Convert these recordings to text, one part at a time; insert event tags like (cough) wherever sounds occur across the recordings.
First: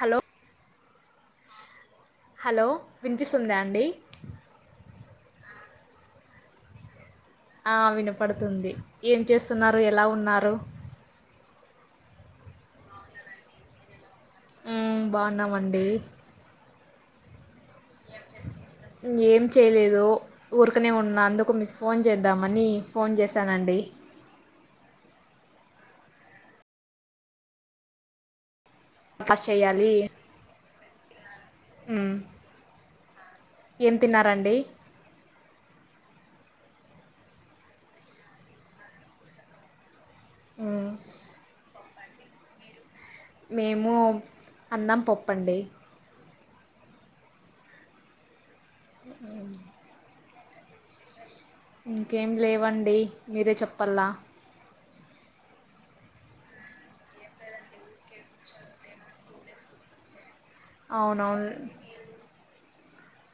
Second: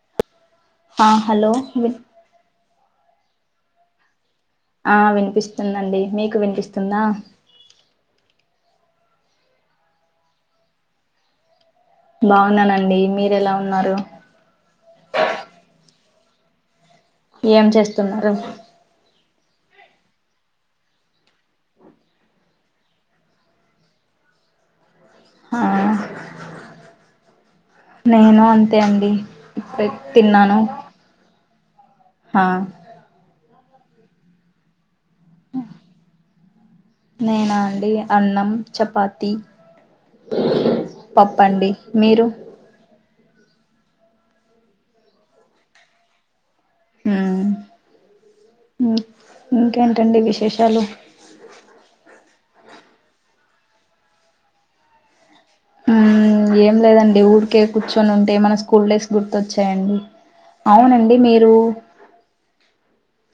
Hello ఆ hello hello వినిపిస్తుందా అండి ఆ విన్పిస్తుందండి మీకు వినిపిస్తుందా ఆ వినపడుతుంది ఏం చేస్తున్నారు ఎలా ఉన్నారు బావున్నానండి మీరేలా ఉన్నారు ఉమ్ బాగున్నామండి ఏం చేస్తున్నారు ఏం చేయలేదు ఊర్కనే ఉన్నా అందుకు మీకు ఫోన్ చేద్దామని ఫోన్ చేశానండి ఆ నేను అం తే అండి పాస్ ఇప్పుడే చేయాలి తిన్నాను. మ్మ్ హా ఏం తిన్నారండి నేనా అండి అన్నం, చపాతి, మ్మ్ పప్పండి. మీరు మేము అన్నం, పప్పండి. మ్ ఉ ఇంకేంటండి విశేషాలు? ఇంకేం లేవండి మీరే చెప్పల్ల మ్ ఏం లేదండి ఊరికే కూర్చొని ఉంటే మన స్కూల్ డేస్ గుర్తొచ్చాయండి. అవునండి అవునవును మీరు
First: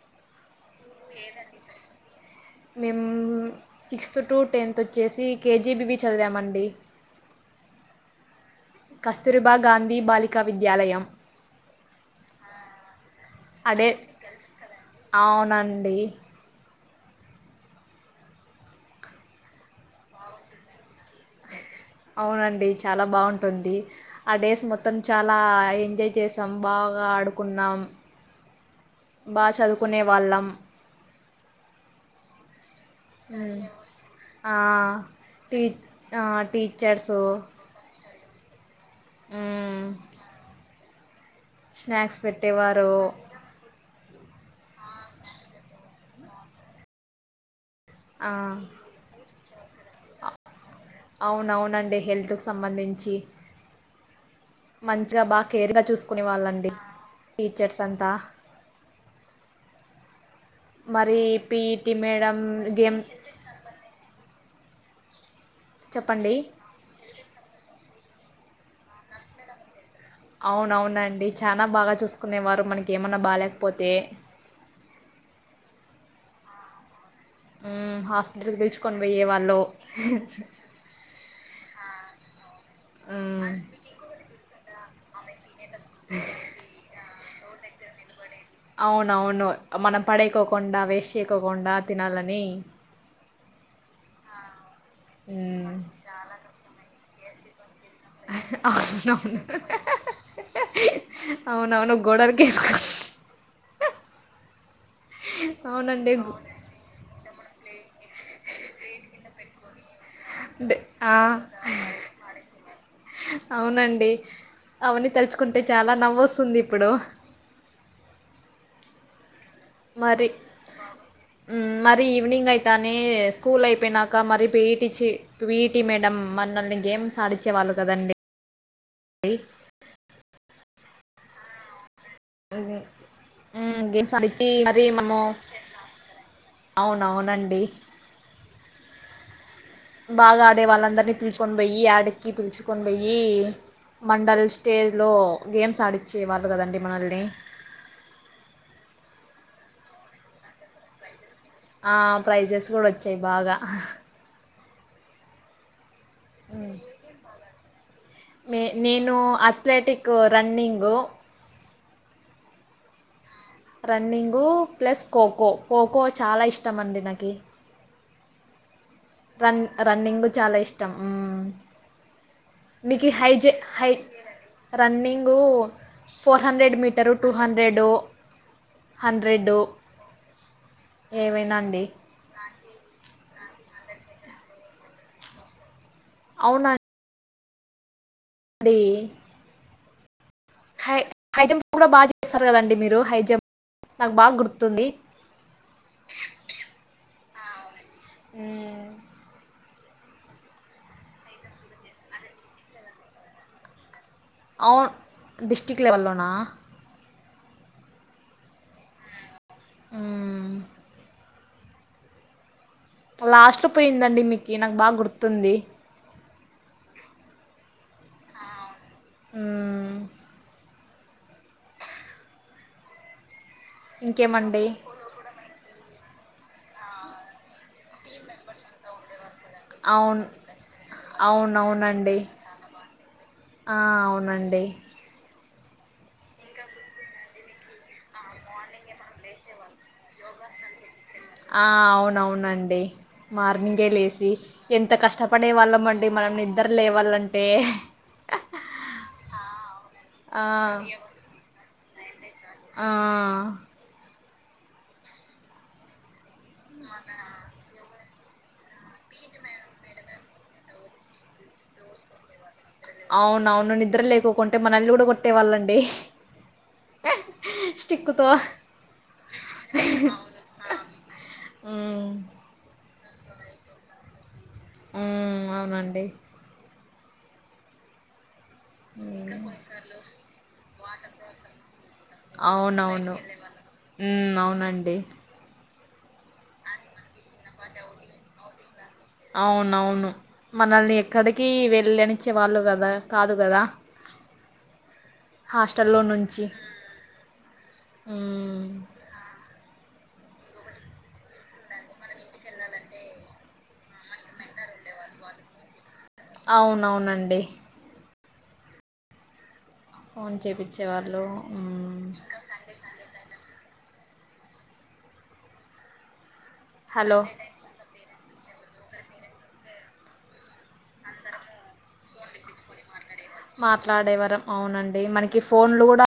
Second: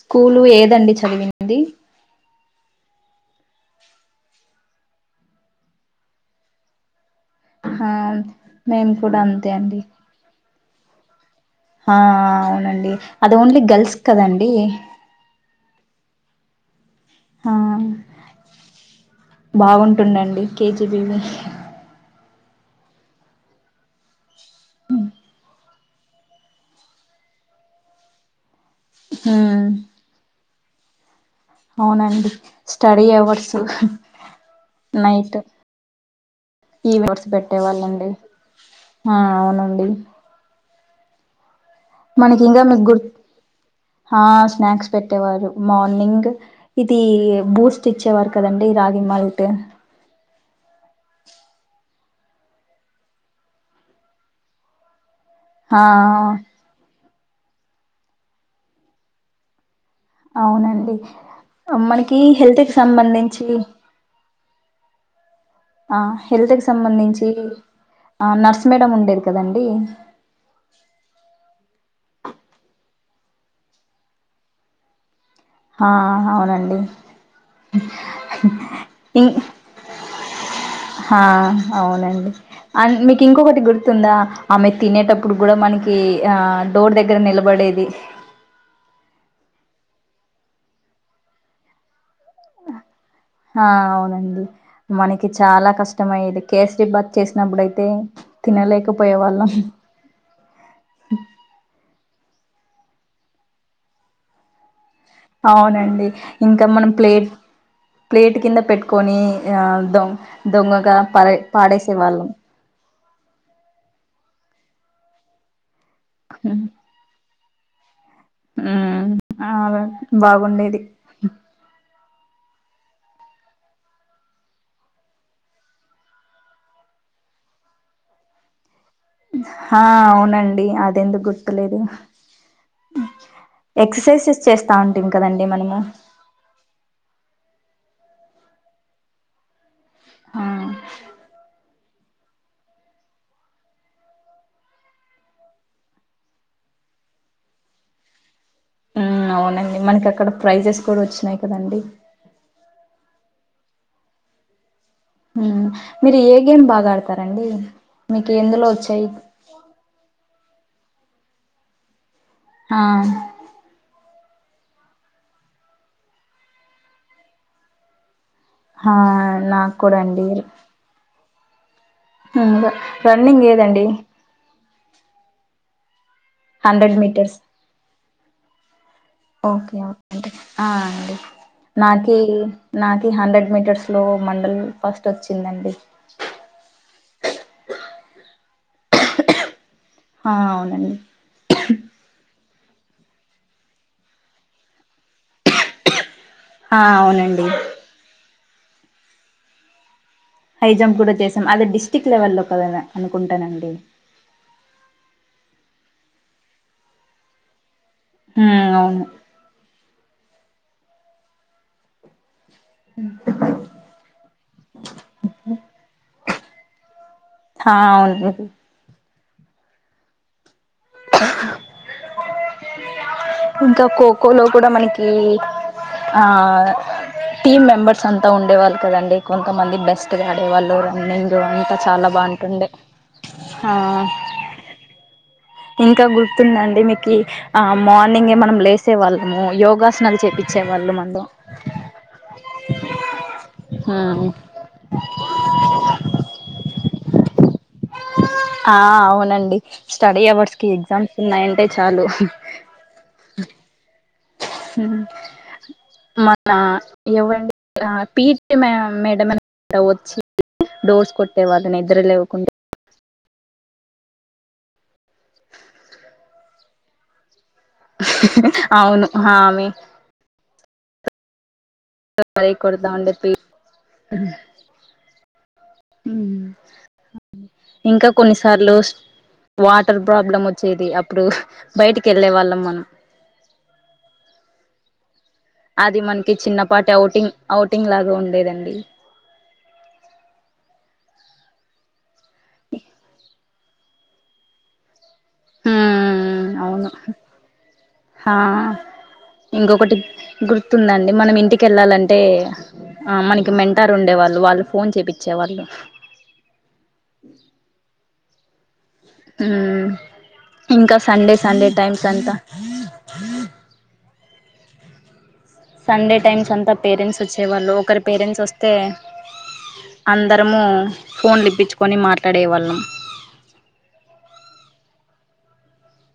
స్కూల్ ఏ దండి చదివింది. మేము సిక్స్త్ టు, టెన్త్ వొ చ్చేసి కేజీబివి చదివామండి. హమ్ మేము కూడా అంతే కస్తూరిబా అండి. గాంధీ బాలికా విద్యాలయం ఆ అవునండి అది ఓన్లీ ఆ డే గర్ల్స్క్ కదండి? అవునండి ఆ బావుంటుందండి కేజీబీవి అవునండి చాలా బావుంటుంది ఆ డేస్ మొత్తం చాలా ఏ జాయ్ చేసాం బాగా ఆడుకున్నాం, బా హ్మ్ చదువుకునే వాళ్ళం. అవునండి స్టడీ అవర్సు ఉమ్. ఆ, నైట్ టీ ఈ టీచర్సు వర్స్ పెట్టేవాళ్ళండి. హ అవునండి. స్నాక్స్ పెట్టేవారు. హ స్నాక్స్ పెట్టేవారు మార్నింగ్ ఇది బూస్ టిచ్చేవర్ ఆ, కదా అండి రాగి మాల్ట్. అవునఅవునండి హెల్త్కి సంబంధించి మంచిగా బాగ్ ఆ కేర్గా చూసుకునే వాళ్ళండి. జట్స్ అంత అవునండి మనకి మేడం హెల్త్ కి గేమ్ సంబంధించి ఆ చెప్పండి హెల్త్ కి సంబంధించి ఆ నర్స్ మేడం ఉండేది కదండి. అవునవునండి చాన బాగా చూసుకునేవారు మనకి ఏమన్నా బాలేకపోతే హ హవునండి మ్ హాస్పిటల్కి పిలుచుకొని పోయే వాళ్ళు హా అవునండి అన్ మీకి మ్మ్ ఇంకొకటి గుర్తుందా ఆమె తినేటప్పుడు గుడా మనకి ఆ డోర్ దగ్గర నిలబడేది. అవునవును మనం పడేకోకుండా, వేస్ట్ చేయకోకుండా తినాలని హ అవునండి మనకి చాలా మ్మ్ కష్టం అయ్యేది కేసరీబాత్ చేసినప్పుడుయి అవునవును అవునవును గోడల్ గిస్ గిస్ అవునండి ఇంకా మనం ప్లేట్ ప్లేట్ కింద పెట్టుకొని ఆ దం డే దొంగగా ఆ పారె పాడేసే వాళ్ళం అవునండి అవన్నీ తలుచుకుంటే చాలా నవ్వు వొస్తుంది ఇప్పుడు. మ్ ఆ అలాగే మరి బాగుండేది. వినింగ్ అయితనే స్కూల్ అయిపోయినాక, మరి పి ఈటి చి పిటీ మేడం మనల్ని గేమ్స్ నడిచేవాళ్ళు గదండి. హ అవునండి అది ఎందుకు గుర్తులేదు ఉమ్ గేమ్స్ ఎక్సర్సైజెస్ ఆడిచ్చి చేస్తా మరి ఉంటిమి మనము. కదండి మనము అవునవునండి. ఆ బాగా ఆడే వాళ్ళందరినీ తీసుకొని పోయి ఆడి. కి పిలుచుకొని పోయి మండల్ స్టేజ్ లో గేమ్స్ ఆడిచ్చే వాళ్ళు గదా అండి మనల్ని. ఉమ్ ఉమ్ అవునండి మనకి అక్కడ ప్రైజెస్ కూడా వచ్చినాయి. కదండి ఆ ప్రైజెస్ కూడా వచ్చాయి బాగా ఉమ్ మీరు ఏ గేమ్ బాగా ఆడతారండి మీకు నే ఎందులో వచ్చాయి. నేను అథ్లెటిక్ రన్నింగు. ఆహ్. రన్నింగు ప్లస్ ఖోఖో ఖోఖో చాలా ఇష్టమండి నాకి. ఆహ్ రన్ నాకు కూడా అండి. ఉమ్ ర నీకి హై రన్నింగ్ హైజే ఏదండి high running. Four hundred metre two hundred. Hundred okay okay అవునండి ఆహ్ అండి ఏవైనా అండి నాకీ. నాకి హండ్రెడ్ మీటర్స్ లో మండల్ ఫస్ట్ వచ్చిందండి అవునా. ధే. ఆ అవునండి హై హై జంప్ కూడా బాగా చేస్తారు కదండి మీరు హైజ. నాకు బాగా గుర్తుంది. ఆహ్ అవునండి. మ్మ్. హై జంప్ కూడా చేసాం అది డిస్ట్రిక్ట్ లెవెలో కద అనుకుంటానండి. అవున్ డిస్ట్రిక్ట్ లెవెల్లోనా. ఉమ్ అవును. మ్మ్. లాస్ట్ లో పోయిందండి మీకీ నాకు బాగా గుర్తుంది. ఆహ్ అవును. ఉహ్మ్. ఇంకా ఖోఖో లో ఇంకేమండి కూడా మనకి. ఆహ్ టీమ్ మెంబర్స్ అంతా ఉండేవాళ్ళు కదండి. కొంతమంది బెస్ట్ అవును గా ఆడేవాళ్ళు రన్నింగు అంతా చాలా బాగుంటుండే. ఆ ఆహ్ అవునండి. ఇంకా గుర్తుందండి మీకీ ఆ మార్నింగ్య్ మనం లేసే వాళ్ళము యోగా. చూపించే వాళ్ళు మనకు. ఆహ్ అవునవునండి మార్నింగే హ్మ్ లేసి ఎంత కష్టపడే వాళ్ళమండి. మనం నిద్ర లేవాలంటే. ఆహ్ అవునండి స్టడీ ఆ అవర్స్ కి ఎగ్జామ్స్ ఉన్నాయంటే చాలు. ఆహ్. ఉమ్. మన ఎవరండి పీటి మేడం అని వచ్చి. డోర్స్ కొట్టే వాళ్ళు నిద్ర లేవకుంటే. అవును అవును నిద్ర లేకుకుంటే మనల్ని కూడా కొట్టేవాళ్ళండి. స్టిక్కుతో అవును ఆమె. మ్మ్ అబ్బాయి కొడుతా ఉండే పిటి. ఉమ్ అవునండి. ఇంకా కొన్ని సా. సార్లు వాటర్ ప్రాబ్లం వచ్చేది అప్పుడు బయటికి వెళ్ళేవాళ్ళం మనం. ఉమ్ అవునండి. అది మనకి చిన్నపాటి అఔటింగ్ అఔటింగ్ లాగా ఉండేదండి. ఔనవ్ ను మనల్ని ఎక్కడికి వెళ్ళనిచ్చేవాళ్ళు కదా కాదు కదా హాస్టల్ లో నుంచి హ్మ్ అవును ఆ హ్మ్ ఉమ్ ఇంకొకటి గుర్తుందండి మనం ఇంటికేళ్ళాలంటే ఏ ఆ మనకి మెంటారు ఉండేవాళ్ళు వాళ్ళు ఫోన్ చేపించేవాళ్లు అవునవునండి. ఉమ్. ఫోన్ చేపించేవాళ్ళు ఉమ్. టైమ్స్ అంతా సండే టైమ్స్ అంతా హలో పేరెంట్స్ వచ్చేవాళ్ళు ఒక్కరి పేరెంట్స్ వస్తే. అందరము ఫోన్ లీప్పిచ్ కొని మాట్లాడే వాళ్ళం మాట్లాడే వరం ఔనండి మనకి ఫోన్ లు గుడా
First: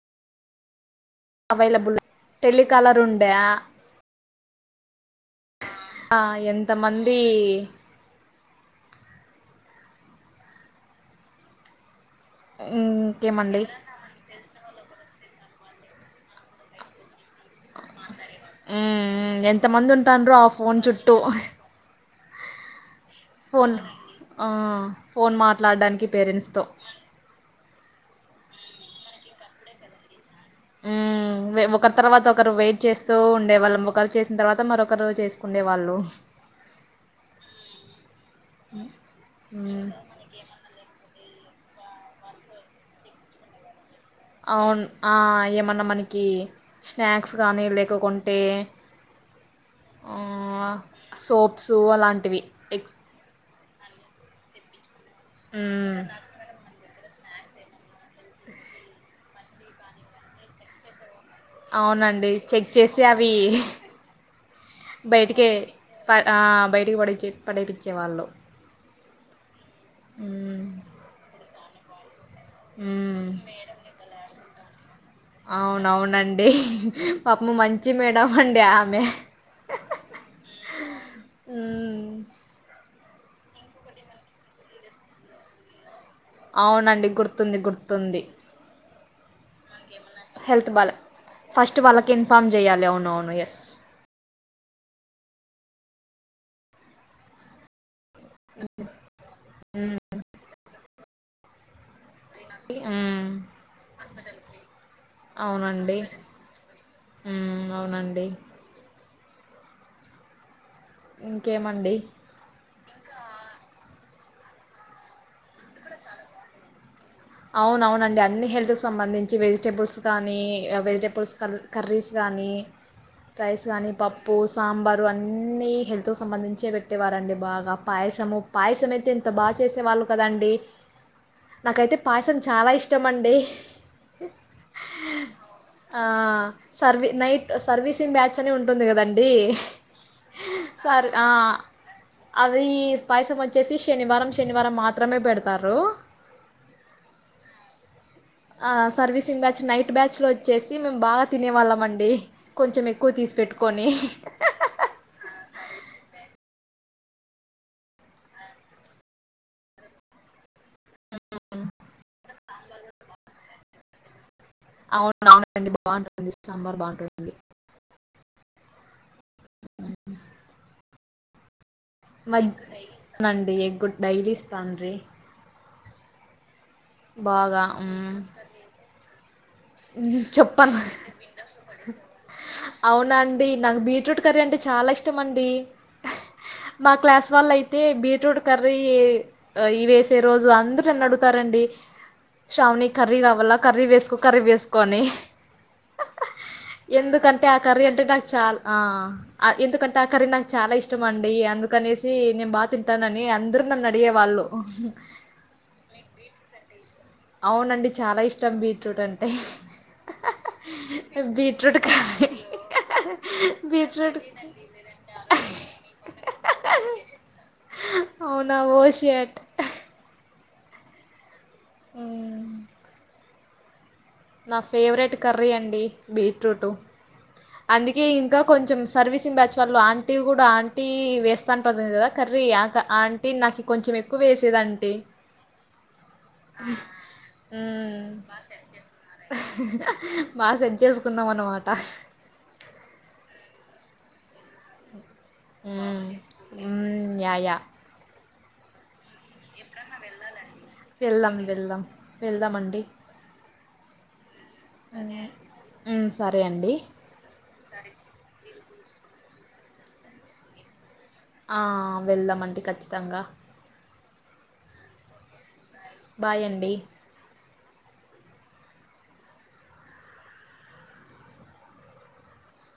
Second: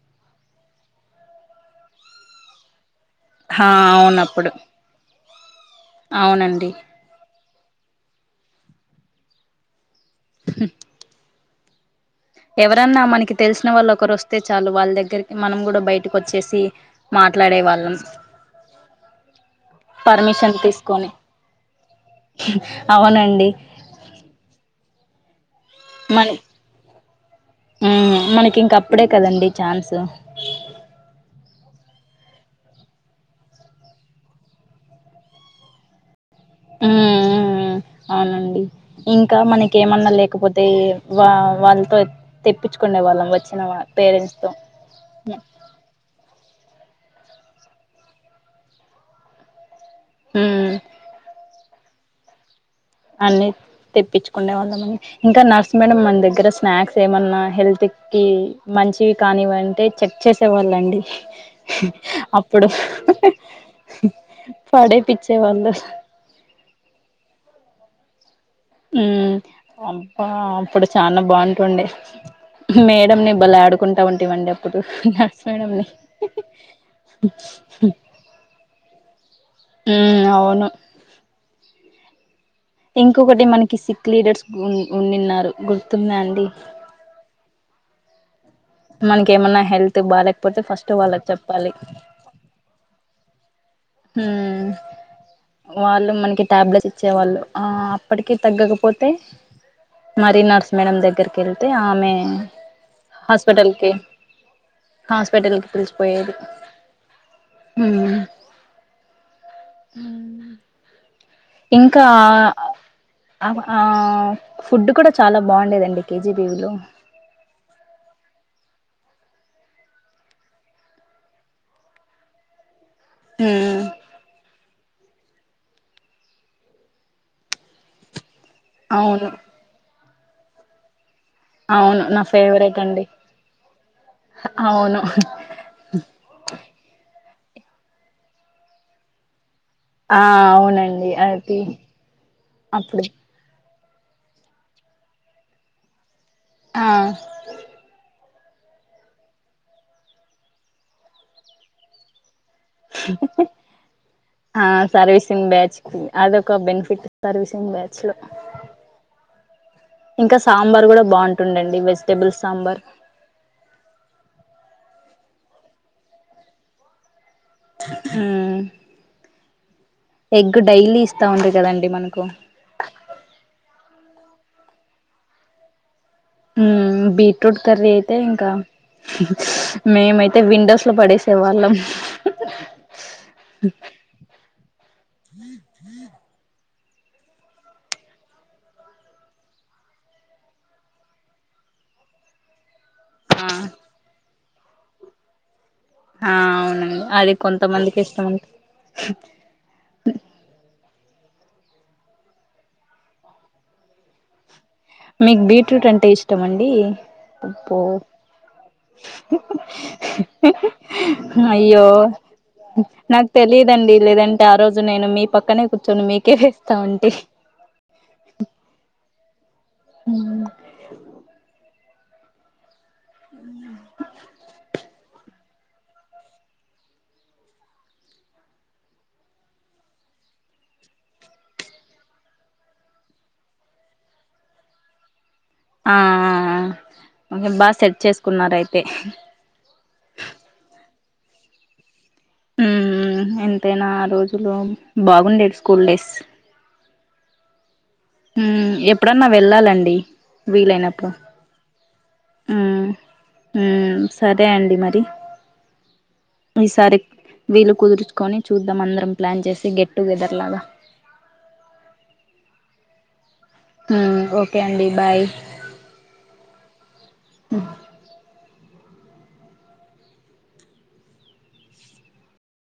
అవైలాబ్ నే టెలీ కాలరు ఉం హా ఔన్ నప్పుడు ఆ ఎంత మందీ ఈ ఉహ్ ఎవరన్నా మనకి తెల్ ఇంకేమండి సిన్ వాళ్ళు ఒకరోస్తే చాలు వాల్ దగ్గరికి మనం గుడా బయ్ టి కోచ్చేసి మాట్ లాడేవ హ్మ్ హ్మ్ ఎంత మంది ఉంతాడ్రో ఆ పర్మిషన్ ఫోన్ తీసుకొని చుట్టూ అహ్ అవునండి ఫోన్ ఆ ఫోన్ మాత్ ట్లాడానికి మన పేరెంట్స్ స్తో కింక్ అప్పుడే కదండి ఛాన్సు ఉమ్ ఉ వే ఒకర్ తర్ వత ఒకరు వెయిట్ చేస్తూ ఉండేవాళ్ళం ఓకల్ చేసిన్ తర్ వత మరొకరు చేస్ కుండే వాళ్ళు ఉమ్మ్ మ్మ్ ఔనండి ఇంకా మనకి మ్మ్. ఏమన్నా లేకపోతే ఈ వావ్ వాళ్ తో తెప్పిచ్ కుండే వాళ్ళం ఓచ్చిన వాళ్ ఔన్ ఆ ఏమన్నా మనీకీ ష్ణక్స్ గానీ లేకకుంటే ఉమ్ హ్మ్మ్ సోప్ సూవాలాంటివి అన్ని తెప్పిచ్ కుండే వాళ్ళమని ఇంకా నర్స్ మేడం హ్మ్. మన్ దెగ్గర స్నాక్ సే మన్నా హెల్ త్ కి మంచివి కానివంటే చెక్ చేసేవాళ్ళండి ఔనండి అప్పుడు చెక్ చేసే అవి బయ్ టికే పడేపిచ్చేవాళ్ళు పడ్ ఆ బయ్ టిక్ పడే చే ద్ పడేపిచేవాళ్ళు ఉమ్ అబ్బా అప్పుడు చానా బాఉంటుండే ఉహ్ మేడం హ్మ్. ని బలే ఆడుకుంటా ఉంటివండి అప్పుడు నర్సు మేడమ్ నీ అమ్మో మంచి మేడం అండి ఆమె ఉమ్ ఔను హ్మ్మ్ ఇంకొకటి మనకి సిక్ లీడర్స్ గున్ ఉన్నింన్నారు గుర్ ఔనండి గుర్తుంది గుర్తుంది కే మన్నా హెల్ తు బాలేక్ పోతే హెల్త్ ఫస్ట్ బాలే వాళ్ళక్ చప్పాలి ఫస్ట్ వాళ్ళకి ఇన్ఫార్మ్ చేయాలి. అవునవును. యెస్. హుమ్ వాళ్ళు మనకి టాబ్ బ్లెట్స్ ఇచ్చేవాళ్ళు ఆ ప్పటికి తగ్గకపోతే మరీ నర్స్ మేడం దగ్గర్ కేల్ ళ్తే ఆమె ఉమ్ హాస్ పేటల్ కి పిల్ చ్ కుపోయేది హ్మ్ ఉమ్ మ్ అవునండి ఉహుమ్ ఇంకేమండి ఇంకా అ ఆ అమ ఆ ఆ ఫుడ్ కూడా చాలా బాఉండేదండి కేజీబీవీ లో ఔన్ ఔనండి అన్ని హెల్త్ కి సంబంధించి వెజిటేబుల్స్ గానీ వెజిటే పుల్స్ కన్ కర్రీస్ గా ఆనీ రైస్ ఉమ్ గాని పప్పు సాంబార్ దు అన్నీ హెల్త్ సంబంధించే వెట్టేవారండి బాగా పాయిస ము పాయిసమేతే ఎంత అవును బా చేసేవాళ్ళు కదండి నాకైతే అవును నా పాయసం చాలా ఫేవరెట్ అండి ఇష్టమండి అవును ఆ సర్ వి నైట్ సర్వీసింగ్ బ్యాచ్ అని ఉంటుంది కదండీ ఆ స అవునండి ఆ అది అవీ అప్పుడు పాయిసం వచ్చేసి శనివారం శనివారం మాత్రమే పెడత్తారూ ఆ ఆ సర్వీసింగ్ బ్యాచ్ నైట్ బ్యాచ్ లోచ్చేసి మేమ్ బాగ తినే వాళ్ళమండి హు్ ఆ సర్ విసింగ్ బ్యాచ్ అదొక బెన్ ఫిట్ తర్ విసింగ్ బ్యాచ్ లక్ ఇంకస్ సాంబర్ కూడ బాగుంటుందండి వెజిటబుల్స్ సాంబర్ అవును అవునండి బాగుంటుంది సాంబర్ బాగుంటుంది ఉ ఎగ్ డైలీ ఇస్తమ్ కదం మగ్ అండి ఎగ్ డైలీ ఇస్తాన్రి ఉ బిట్రూట్ కర్రీ మ్మ్. అయితే ఇంక మేమైతే విండోస్లొ పడేసే వాళ్ళం అవున అండి నాకు బిట్రూట్ కర్రీ అంటే చాలా ఇష్టం అండి మా క్లాస్ వాళ్ళు అయితే బిట్రూట్ కర్రీ ఇ వేసే రోజు అందర్రు అడుగుతారండి శ్రావణి కర్రీ ఆ కావాల కర్రీ వేసుకో కర్రీ వేసుకొ అని ఆ అవునండి అది ఎందుకంటే ఆ కర్రీ కొంతమందికి అంటే ఇష్టం నాక్ అండి. చాల్ ఆ ఎందుకంటే ఆ కర్రీ నాక్ చాలా ఇష్ ష్టం అండి అందుకనేసి నేన్ బా తింటానని అందర్రు నన్ను అడిగే వాళ్ళు మీకు బిట్రూట్ అంటే ఇష్టం అండి అబ్బో బిట్రూట్ కర్రి నాక్ తెలిదండి లేదంటే ఆ రోజు నేను మీ పక్కనే కూర్చొని మీకే వేస్తాఉంటి అవున ఓ షట్ ఉ ఉ నా ఫేవరెట్ కర్రీ అండి బిట్రూటు అందుకే ఇంకా కొంచెం సర్వీసింగ్ బ్యాచ్ వాళ్ళు ఆంటీ కూడ ఆంటీ వేస్త అంటది కద కర్ ర్రి ఆక్ ఆంటీ నాకి కొంచెం ఎక్కువ వేసేదంటి ఆ ఇంకేం బా సెట్ చేసుకున్నర్ అయితే బా సెట్ చేసుకున్నం అనమాట ఎంతైన ఆ రొజులు బాగుండేది స్కూల్ డేస్ య య హు ఎప్పుడన్ డైన వెళ్ళాలండి వీలైనప్పుడు వెళ్దాం వెళ్దాం వెళ్దామండి ఉ సరే అండి మరి మ్మ్, సరే అండి ఈసారి వీలు కుదుర్చుకొని చుద్ధం అందరం ప్లాన్ చేసి గెట్ టు గెదర్ లాగ ఆ వెళ్దమండి ఖచ్చితంగ మ్ ఓకే అండి బాయ్ బాయ్ అండి (inaudible)